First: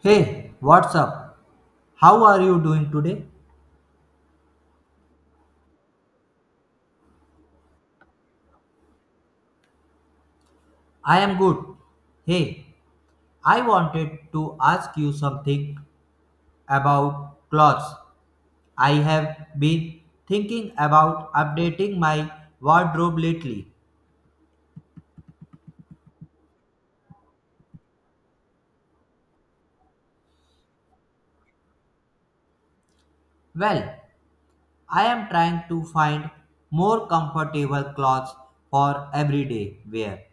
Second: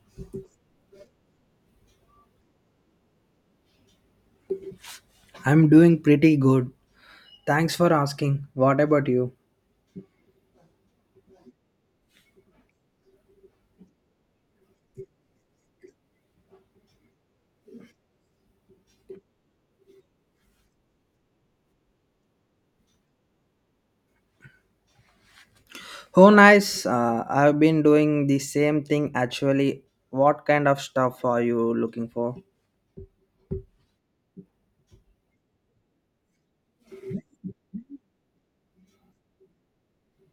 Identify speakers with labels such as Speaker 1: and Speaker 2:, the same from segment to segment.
Speaker 1: Hey, what's up? How are you doing today?
Speaker 2: I'm doing pretty good. Thanks for asking. What about you?
Speaker 1: I am good. Hey, I wanted to ask you something about clothes. I have been thinking about updating my wardrobe lately.
Speaker 2: Oh, nice. I've been doing the same thing actually. What kind of stuff are you looking for?
Speaker 1: Well, I am trying to find more comfortable clothes for everyday wear.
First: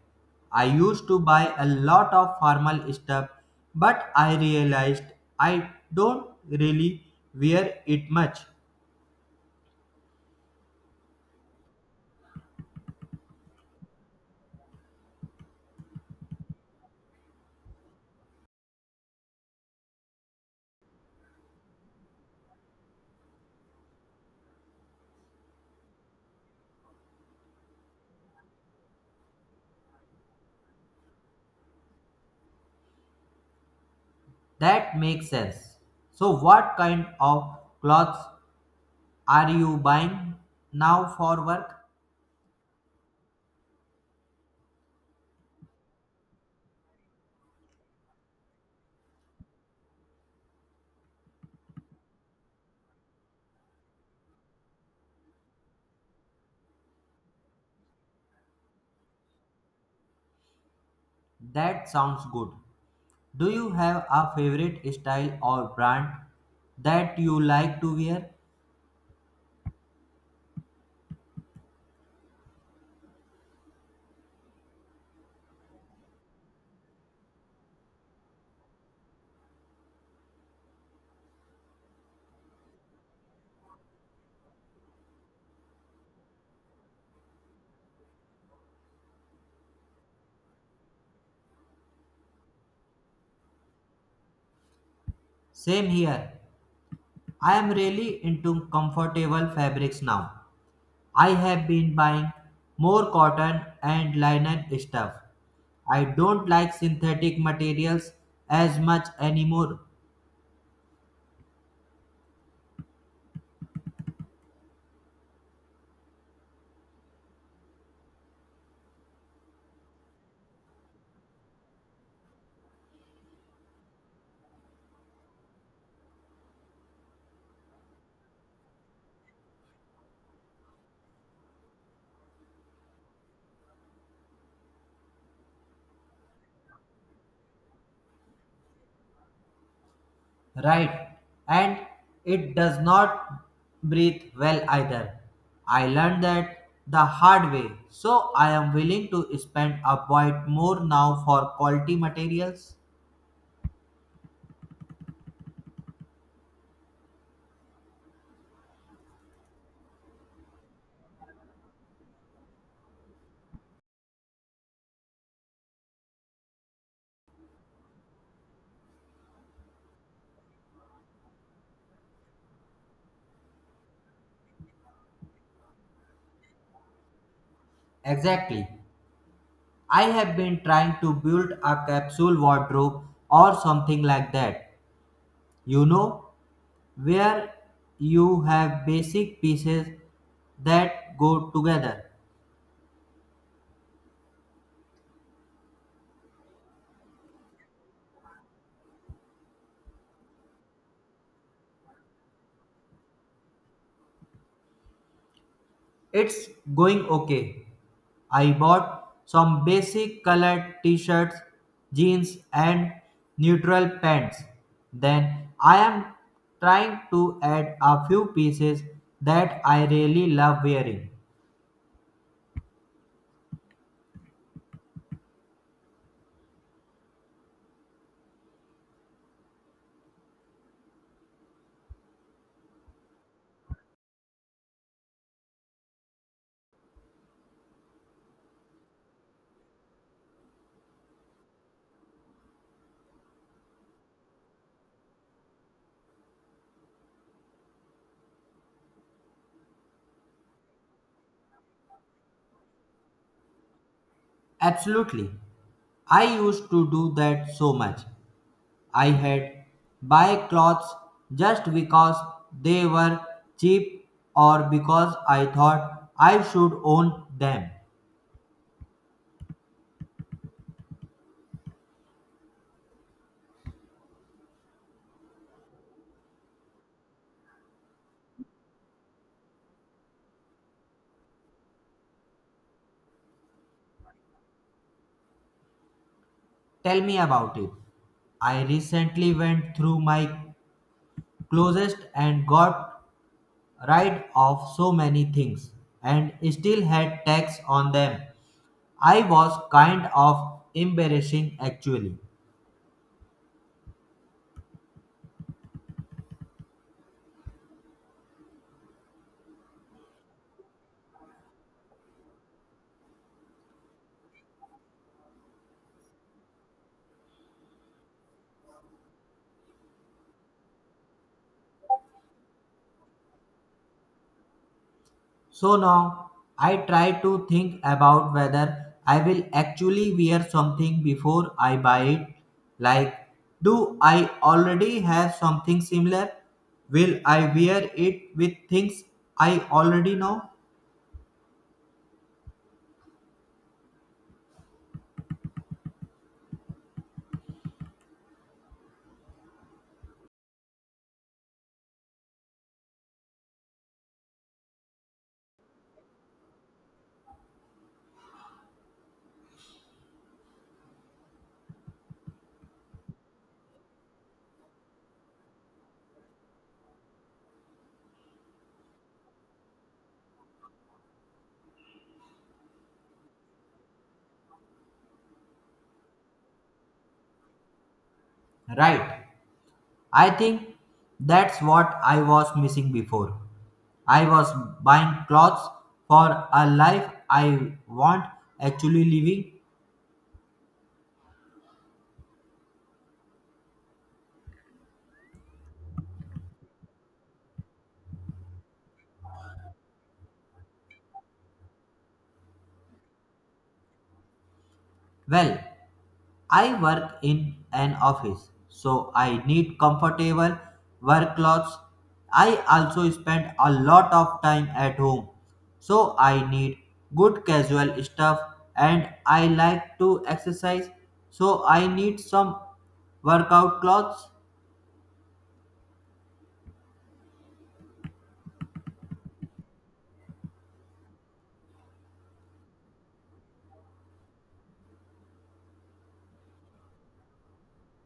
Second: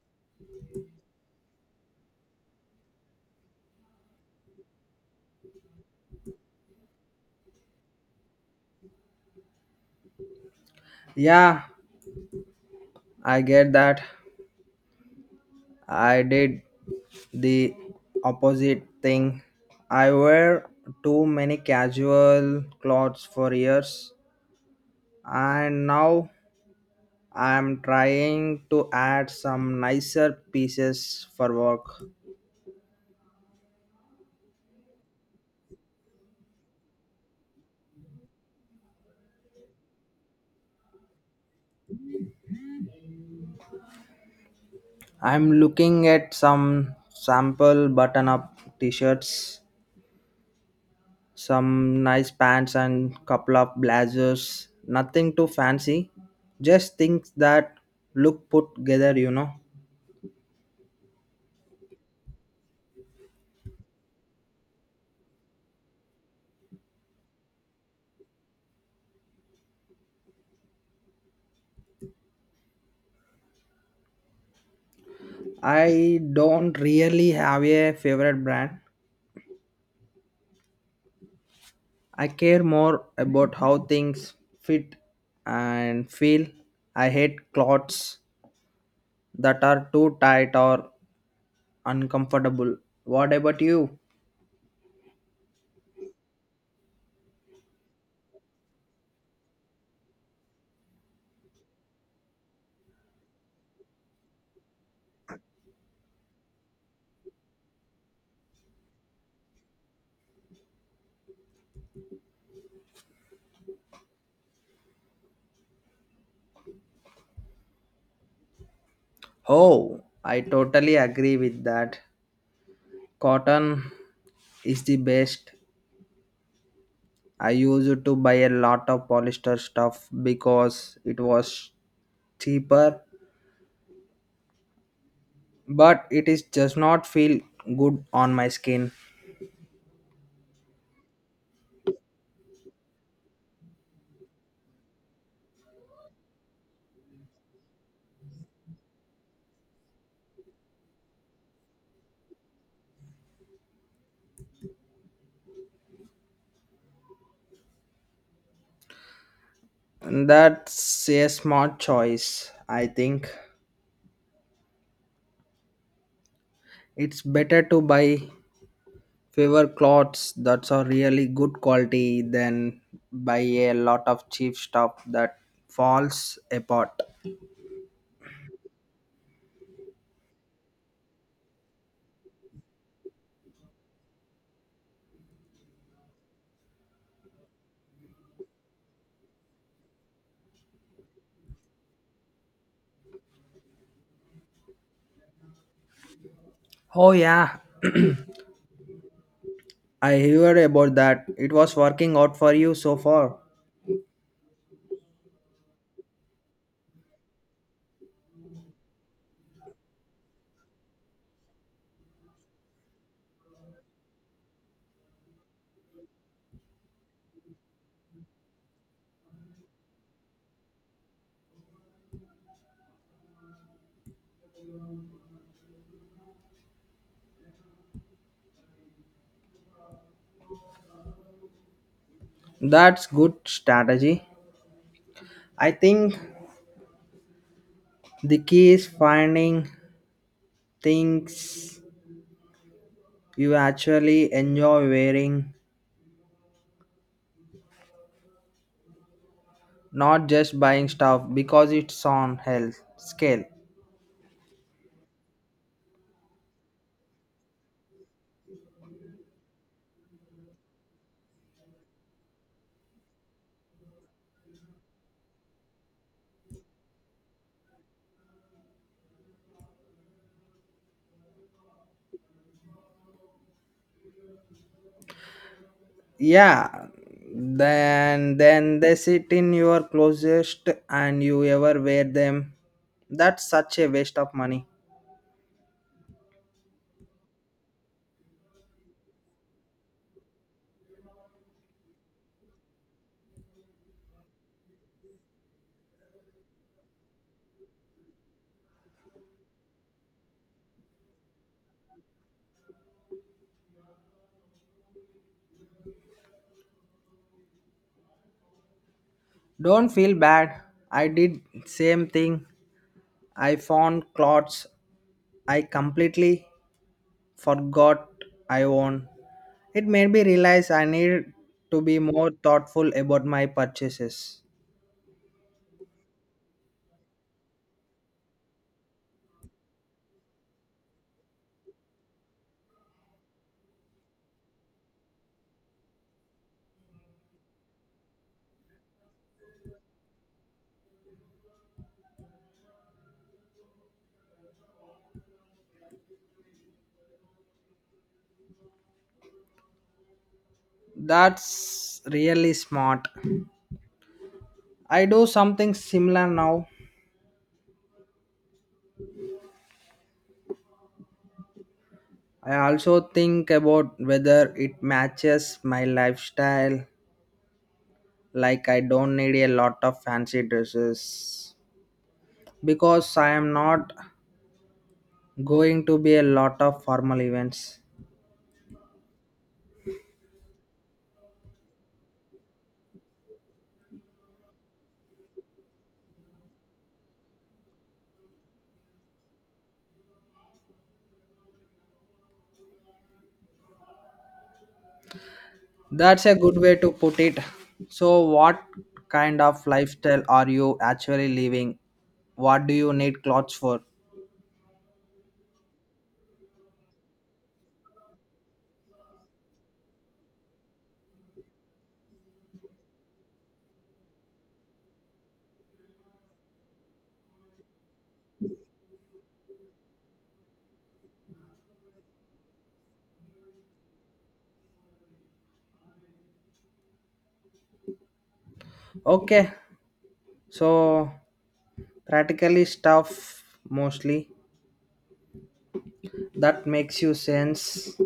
Speaker 1: I used to buy a lot of formal stuff, but I realized I don't really wear it much.
Speaker 2: Yeah, I get that. I did the opposite thing. I wear too many casual clothes for years, and now I'm trying to add some nicer pieces for work.
Speaker 1: That makes sense. So, what kind of clothes are you buying now for work?
Speaker 2: I'm looking at some sample button up t shirts, some nice pants, and couple of blazers. Nothing too fancy, just things that look put together,
Speaker 1: That sounds good. Do you have a favorite style or brand that you like to wear?
Speaker 2: I don't really have a favorite brand. I care more about how things fit and feel. I hate clothes that are too tight or uncomfortable. What about you?
Speaker 1: Same here. I am really into comfortable fabrics now. I have been buying more cotton and linen stuff. I don't like synthetic materials as much anymore,
Speaker 2: Oh, I totally agree with that. Cotton is the best. I used to buy a lot of polyester stuff because it was cheaper, but it is just not feel good on my skin.
Speaker 1: right? And it does not breathe well either. I learned that the hard way, so I am willing to spend a bit more now for quality materials.
Speaker 2: That's a smart choice, I think. It's better to buy fewer clothes that are really good quality than buy a lot of cheap stuff that falls apart.
Speaker 1: Exactly. I have been trying to build a capsule wardrobe or something like that, you know, where you have basic pieces that go together.
Speaker 2: Oh yeah, I heard about that. It was working out for you so far.
Speaker 1: It's going okay. I bought some basic colored t shirts, jeans, and neutral pants. Then I am trying to add a few pieces that I really love wearing.
Speaker 2: That's good strategy. I think the key is finding things you actually enjoy wearing, not just buying stuff because it's on health scale.
Speaker 1: Absolutely. I used to do that so much. I had buy clothes just because they were cheap or because I thought I should own them.
Speaker 2: Yeah. Then they sit in your closest and you ever wear them. That's such a waste of money.
Speaker 1: Tell me about it. I recently went through my closest and got rid of so many things and still had tax on them. I was kind of embarrassing actually.
Speaker 2: Don't feel bad. I did same thing. I found clothes I completely forgot I own. It made me realize I need to be more thoughtful about my purchases.
Speaker 1: So now I try to think about whether I will actually wear something before I buy it. Like, do I already have something similar? Will I wear it with things I already know?
Speaker 2: That's really smart. I do something similar now. I also think about whether it matches my lifestyle, like I don't need a lot of fancy dresses because I am not going to be a lot of formal events.
Speaker 1: Right. I think that's what I was missing before. I was buying clothes for a life I want actually living.
Speaker 2: That's a good way to put it. So, what kind of lifestyle are you actually living? What do you need clothes for?
Speaker 1: Well, I work in an office, so I need comfortable work clothes. I also spend a lot of time at home, so I need good casual stuff and I like to exercise, so I need some workout clothes.
Speaker 2: Okay, so practically stuff mostly. That makes you sense.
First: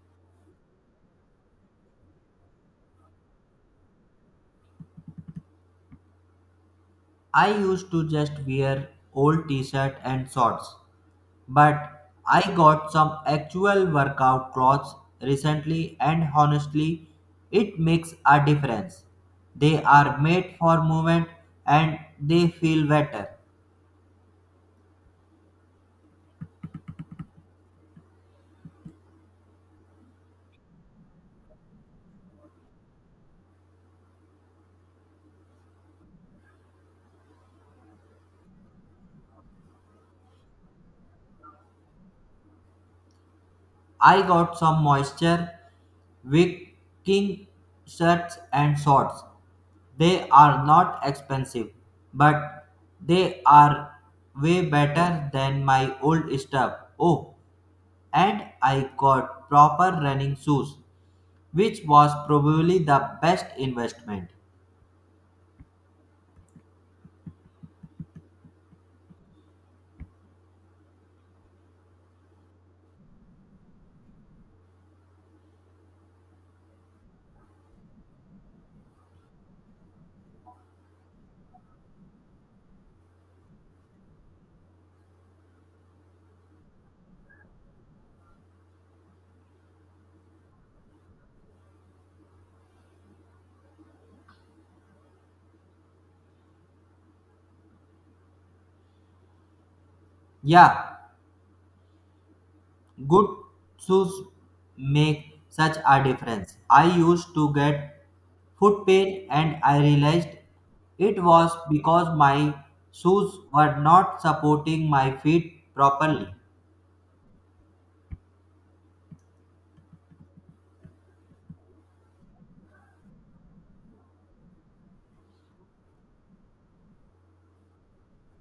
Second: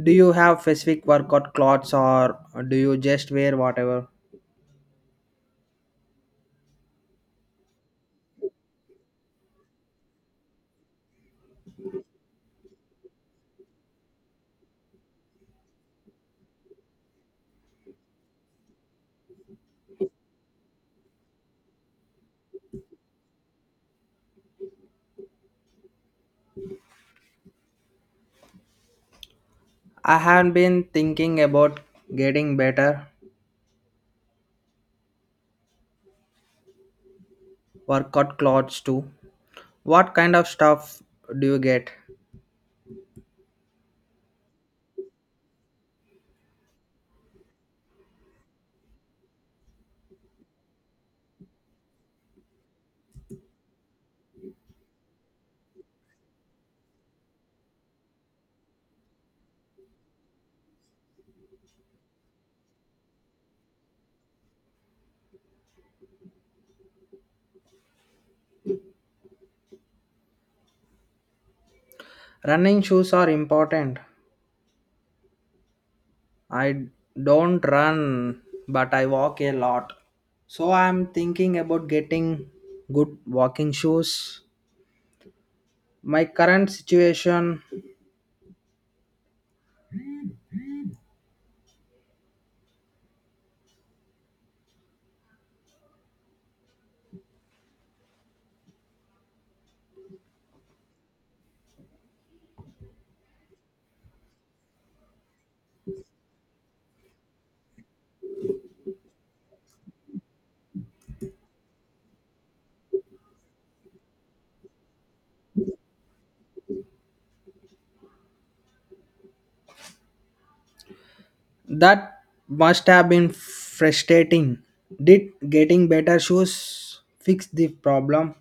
Speaker 2: Do you have specific workout clothes or do you just wear whatever?
Speaker 1: I used to just wear old t-shirt and shorts, but I got some actual workout clothes recently and honestly it makes a difference. They are made for movement and they feel better.
Speaker 2: I have been thinking about getting better workout clothes too. What kind of stuff do you get?
Speaker 1: I got some moisture wicking shirts and shorts. They are not expensive, but they are way better than my old stuff. Oh, and I got proper running shoes, which was probably the best investment.
Speaker 2: Running shoes are important, I don't run, but I walk a lot. So I'm thinking about getting good walking shoes. My current situation
Speaker 1: Yeah, good shoes make such a difference. I used to get foot pain and I realized it was because my shoes were not supporting my feet properly.
Speaker 2: that must have been frustrating. Did getting better shoes fix the problem?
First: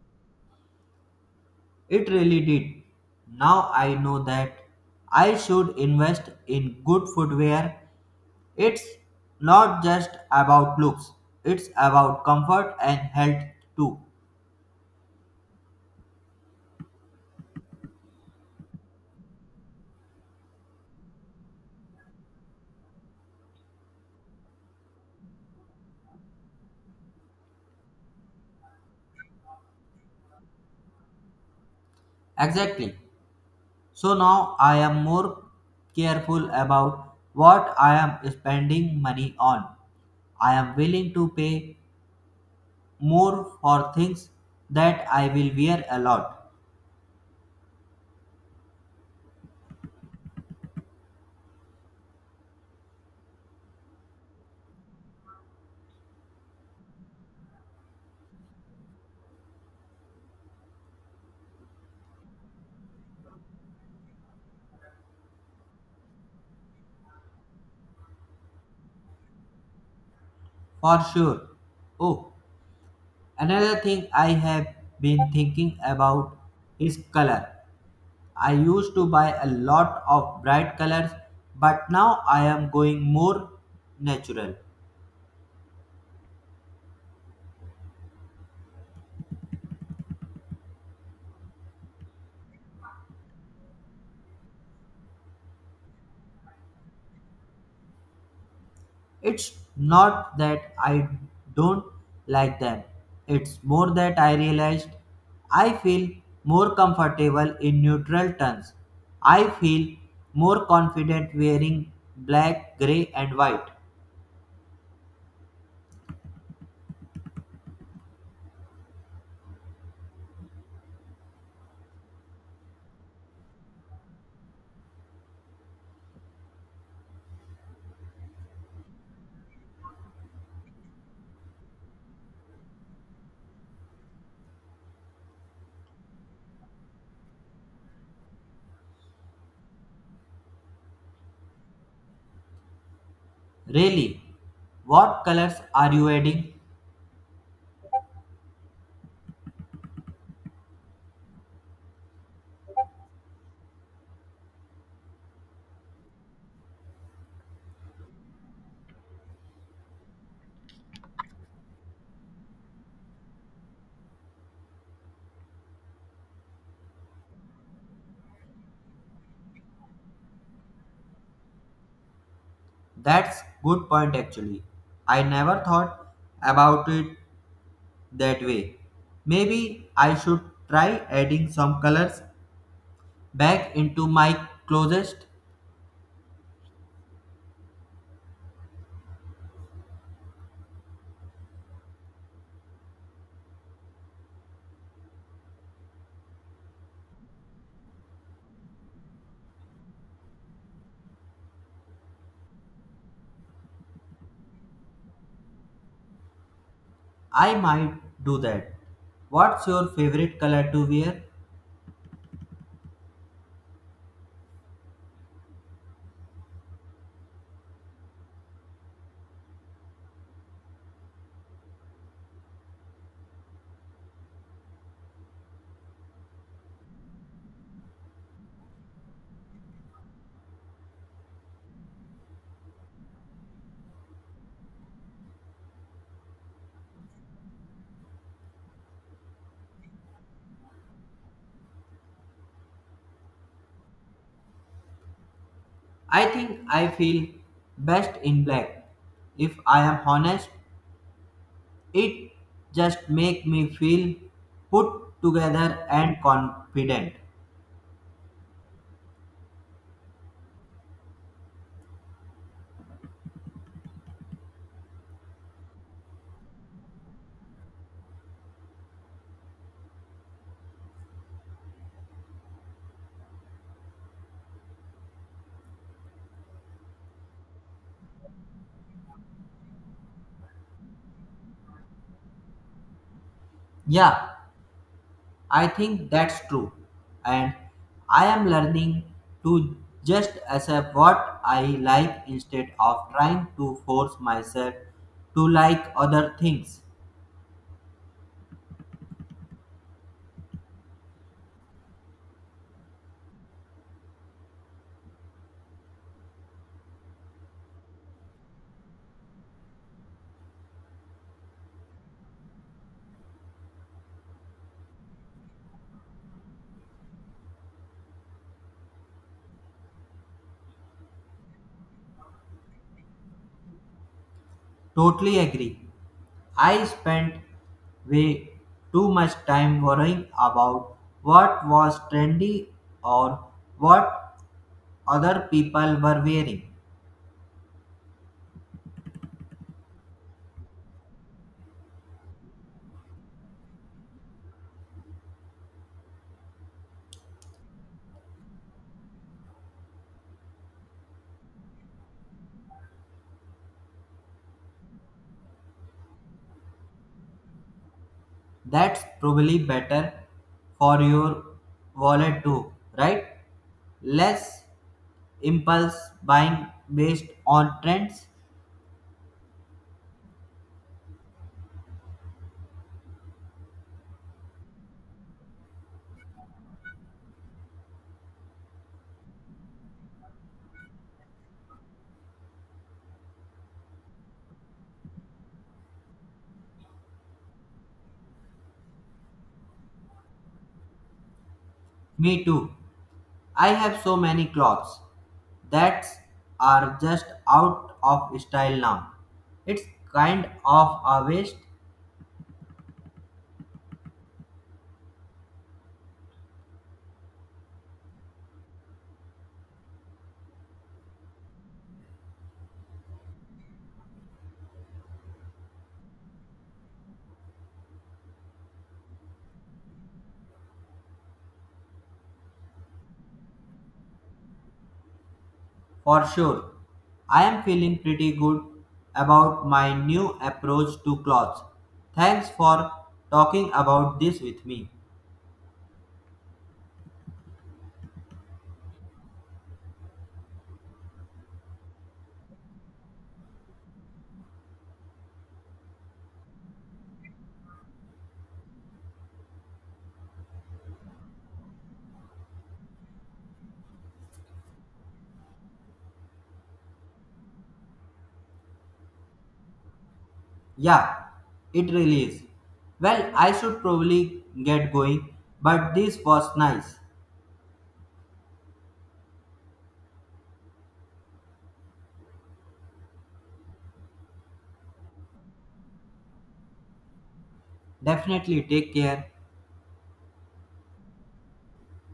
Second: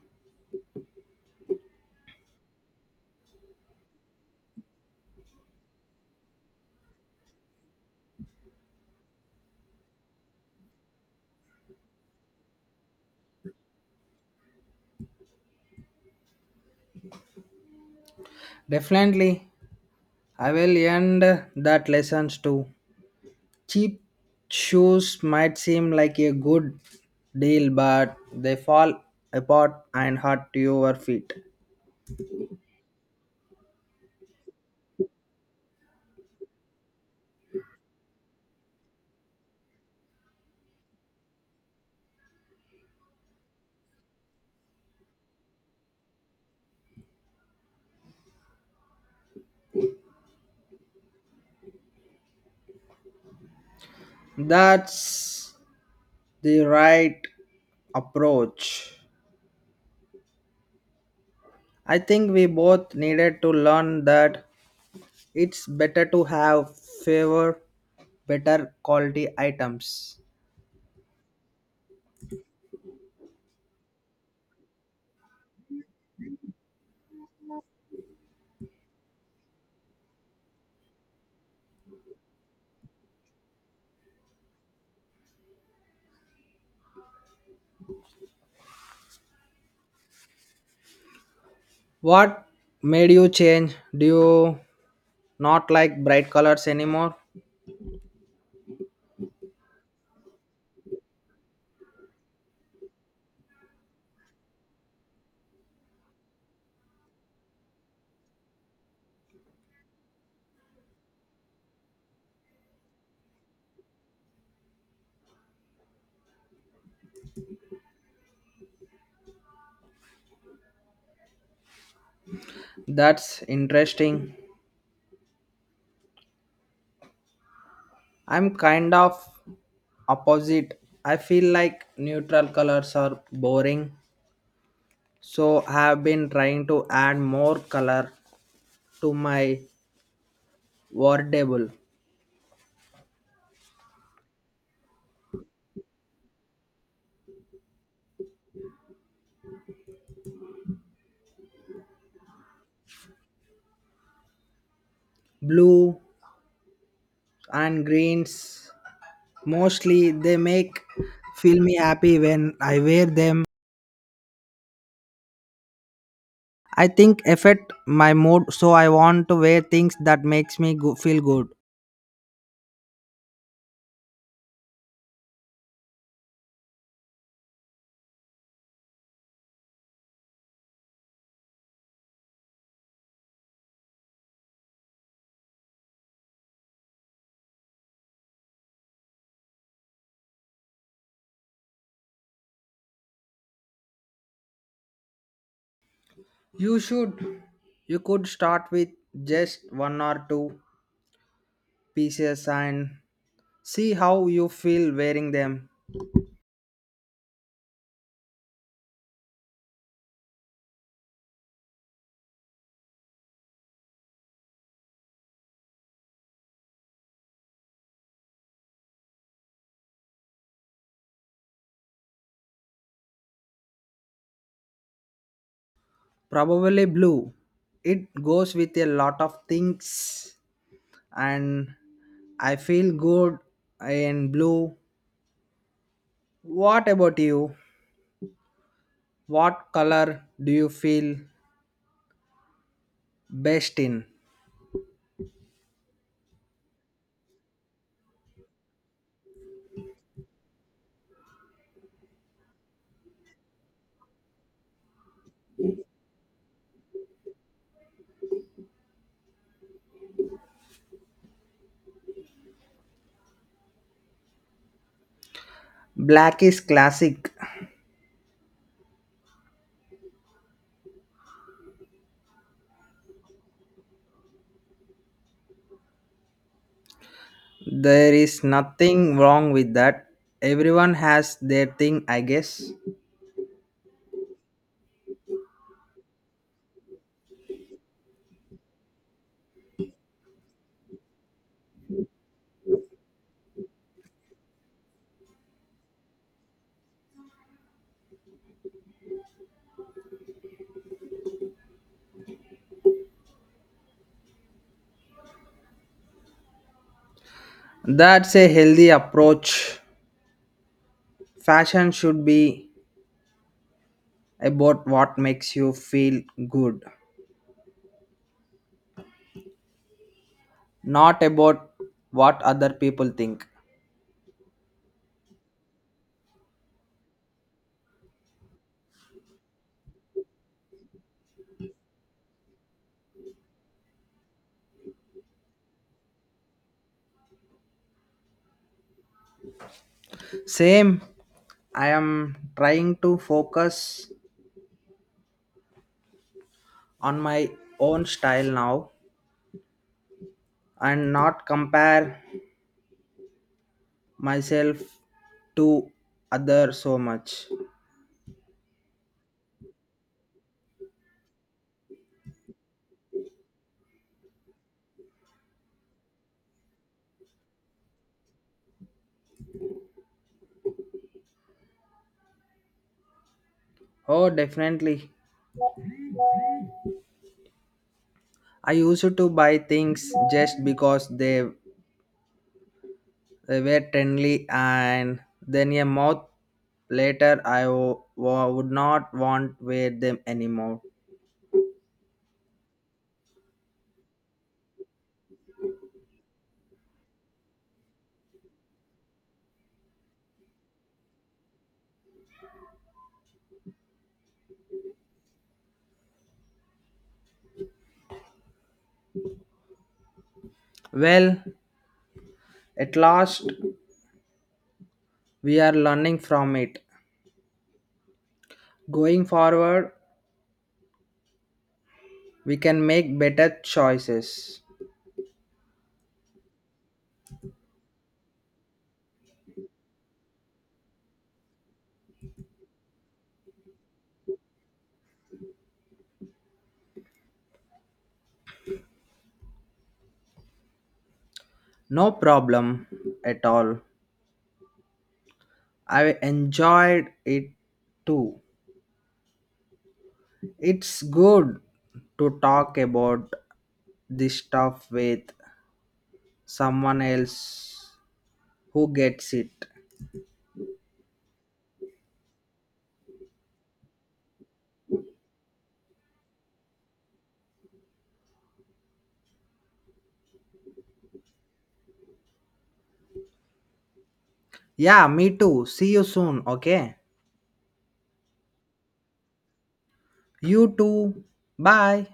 Speaker 1: It really did. Now I know that I should invest in good footwear. It's not just about looks, it's about comfort and health too.
Speaker 2: Definitely. I will end that lessons too. Cheap shoes might seem like a good deal, but they fall apart and hurt your feet.
Speaker 1: Exactly. So now I am more careful about what I am spending money on. I am willing to pay more for things that I will wear a lot,
Speaker 2: That's the right approach. I think we both needed to learn that it's better to have favor better quality items.
Speaker 1: for sure. Oh, another thing I have been thinking about is color. I used to buy a lot of bright colors, but now I am going more natural.
Speaker 2: What made you change? Do you not like bright colors anymore?
Speaker 1: It's not that I don't like them. It's more that I realized I feel more comfortable in neutral tones. I feel more confident wearing black, grey, and white.
Speaker 2: That's interesting. I'm kind of opposite. I feel like neutral colors are boring. So I have been trying to add more color to my Wardable.
Speaker 1: Really, what colors are you adding?
Speaker 2: Blue and greens. Mostly they make feel me happy when I wear them. I think affect my mood so I want to wear things that makes feel good.
Speaker 1: That's good point actually. I never thought about it that way. Maybe I should try adding some colors back into my closest.
Speaker 2: You should. You could start with just one or two pieces and see how you feel wearing them.
Speaker 1: I might do that. What's your favorite color to wear?
Speaker 2: Probably blue. It goes with a lot of things and I feel good in blue. What about you? What color do you feel best in?
Speaker 1: I think I feel best in black. If I am honest, it just makes me feel put together and confident.
Speaker 2: Black is classic. There is nothing wrong with that. Everyone has their thing, I guess.
Speaker 1: Yeah, I think that's true. And I am learning to just accept what I like instead of trying to force myself to like other things.
Speaker 2: That's a healthy approach. Fashion should be about what makes you feel good, not about what other people think.
Speaker 1: Totally agree. I spent way too much time worrying about what was trendy or what other people were wearing.
Speaker 2: Same, I am trying to focus on my own style now and not compare myself to others so much.
Speaker 1: That's probably better for your wallet too, right? Less impulse buying based on trends.
Speaker 2: Oh, definitely. I used to buy things just because they were trendy, and then a month later, would not want wear them anymore.
Speaker 1: Me too. I have so many clothes that are just out of style now. It's kind of a waste.
Speaker 2: Well, at last, we are learning from it. Going forward, we can make better choices.
Speaker 1: For sure. I am feeling pretty good about my new approach to clothes. Thanks for talking about this with me.
Speaker 2: No problem at all. I enjoyed it too. It's good to talk about this stuff with someone else who gets it.
Speaker 1: Yeah, it really is. Well, I should probably get going, but this was nice.
Speaker 2: Yeah, me too. See you soon, okay?
Speaker 1: Definitely take care.
Speaker 2: You too. Bye.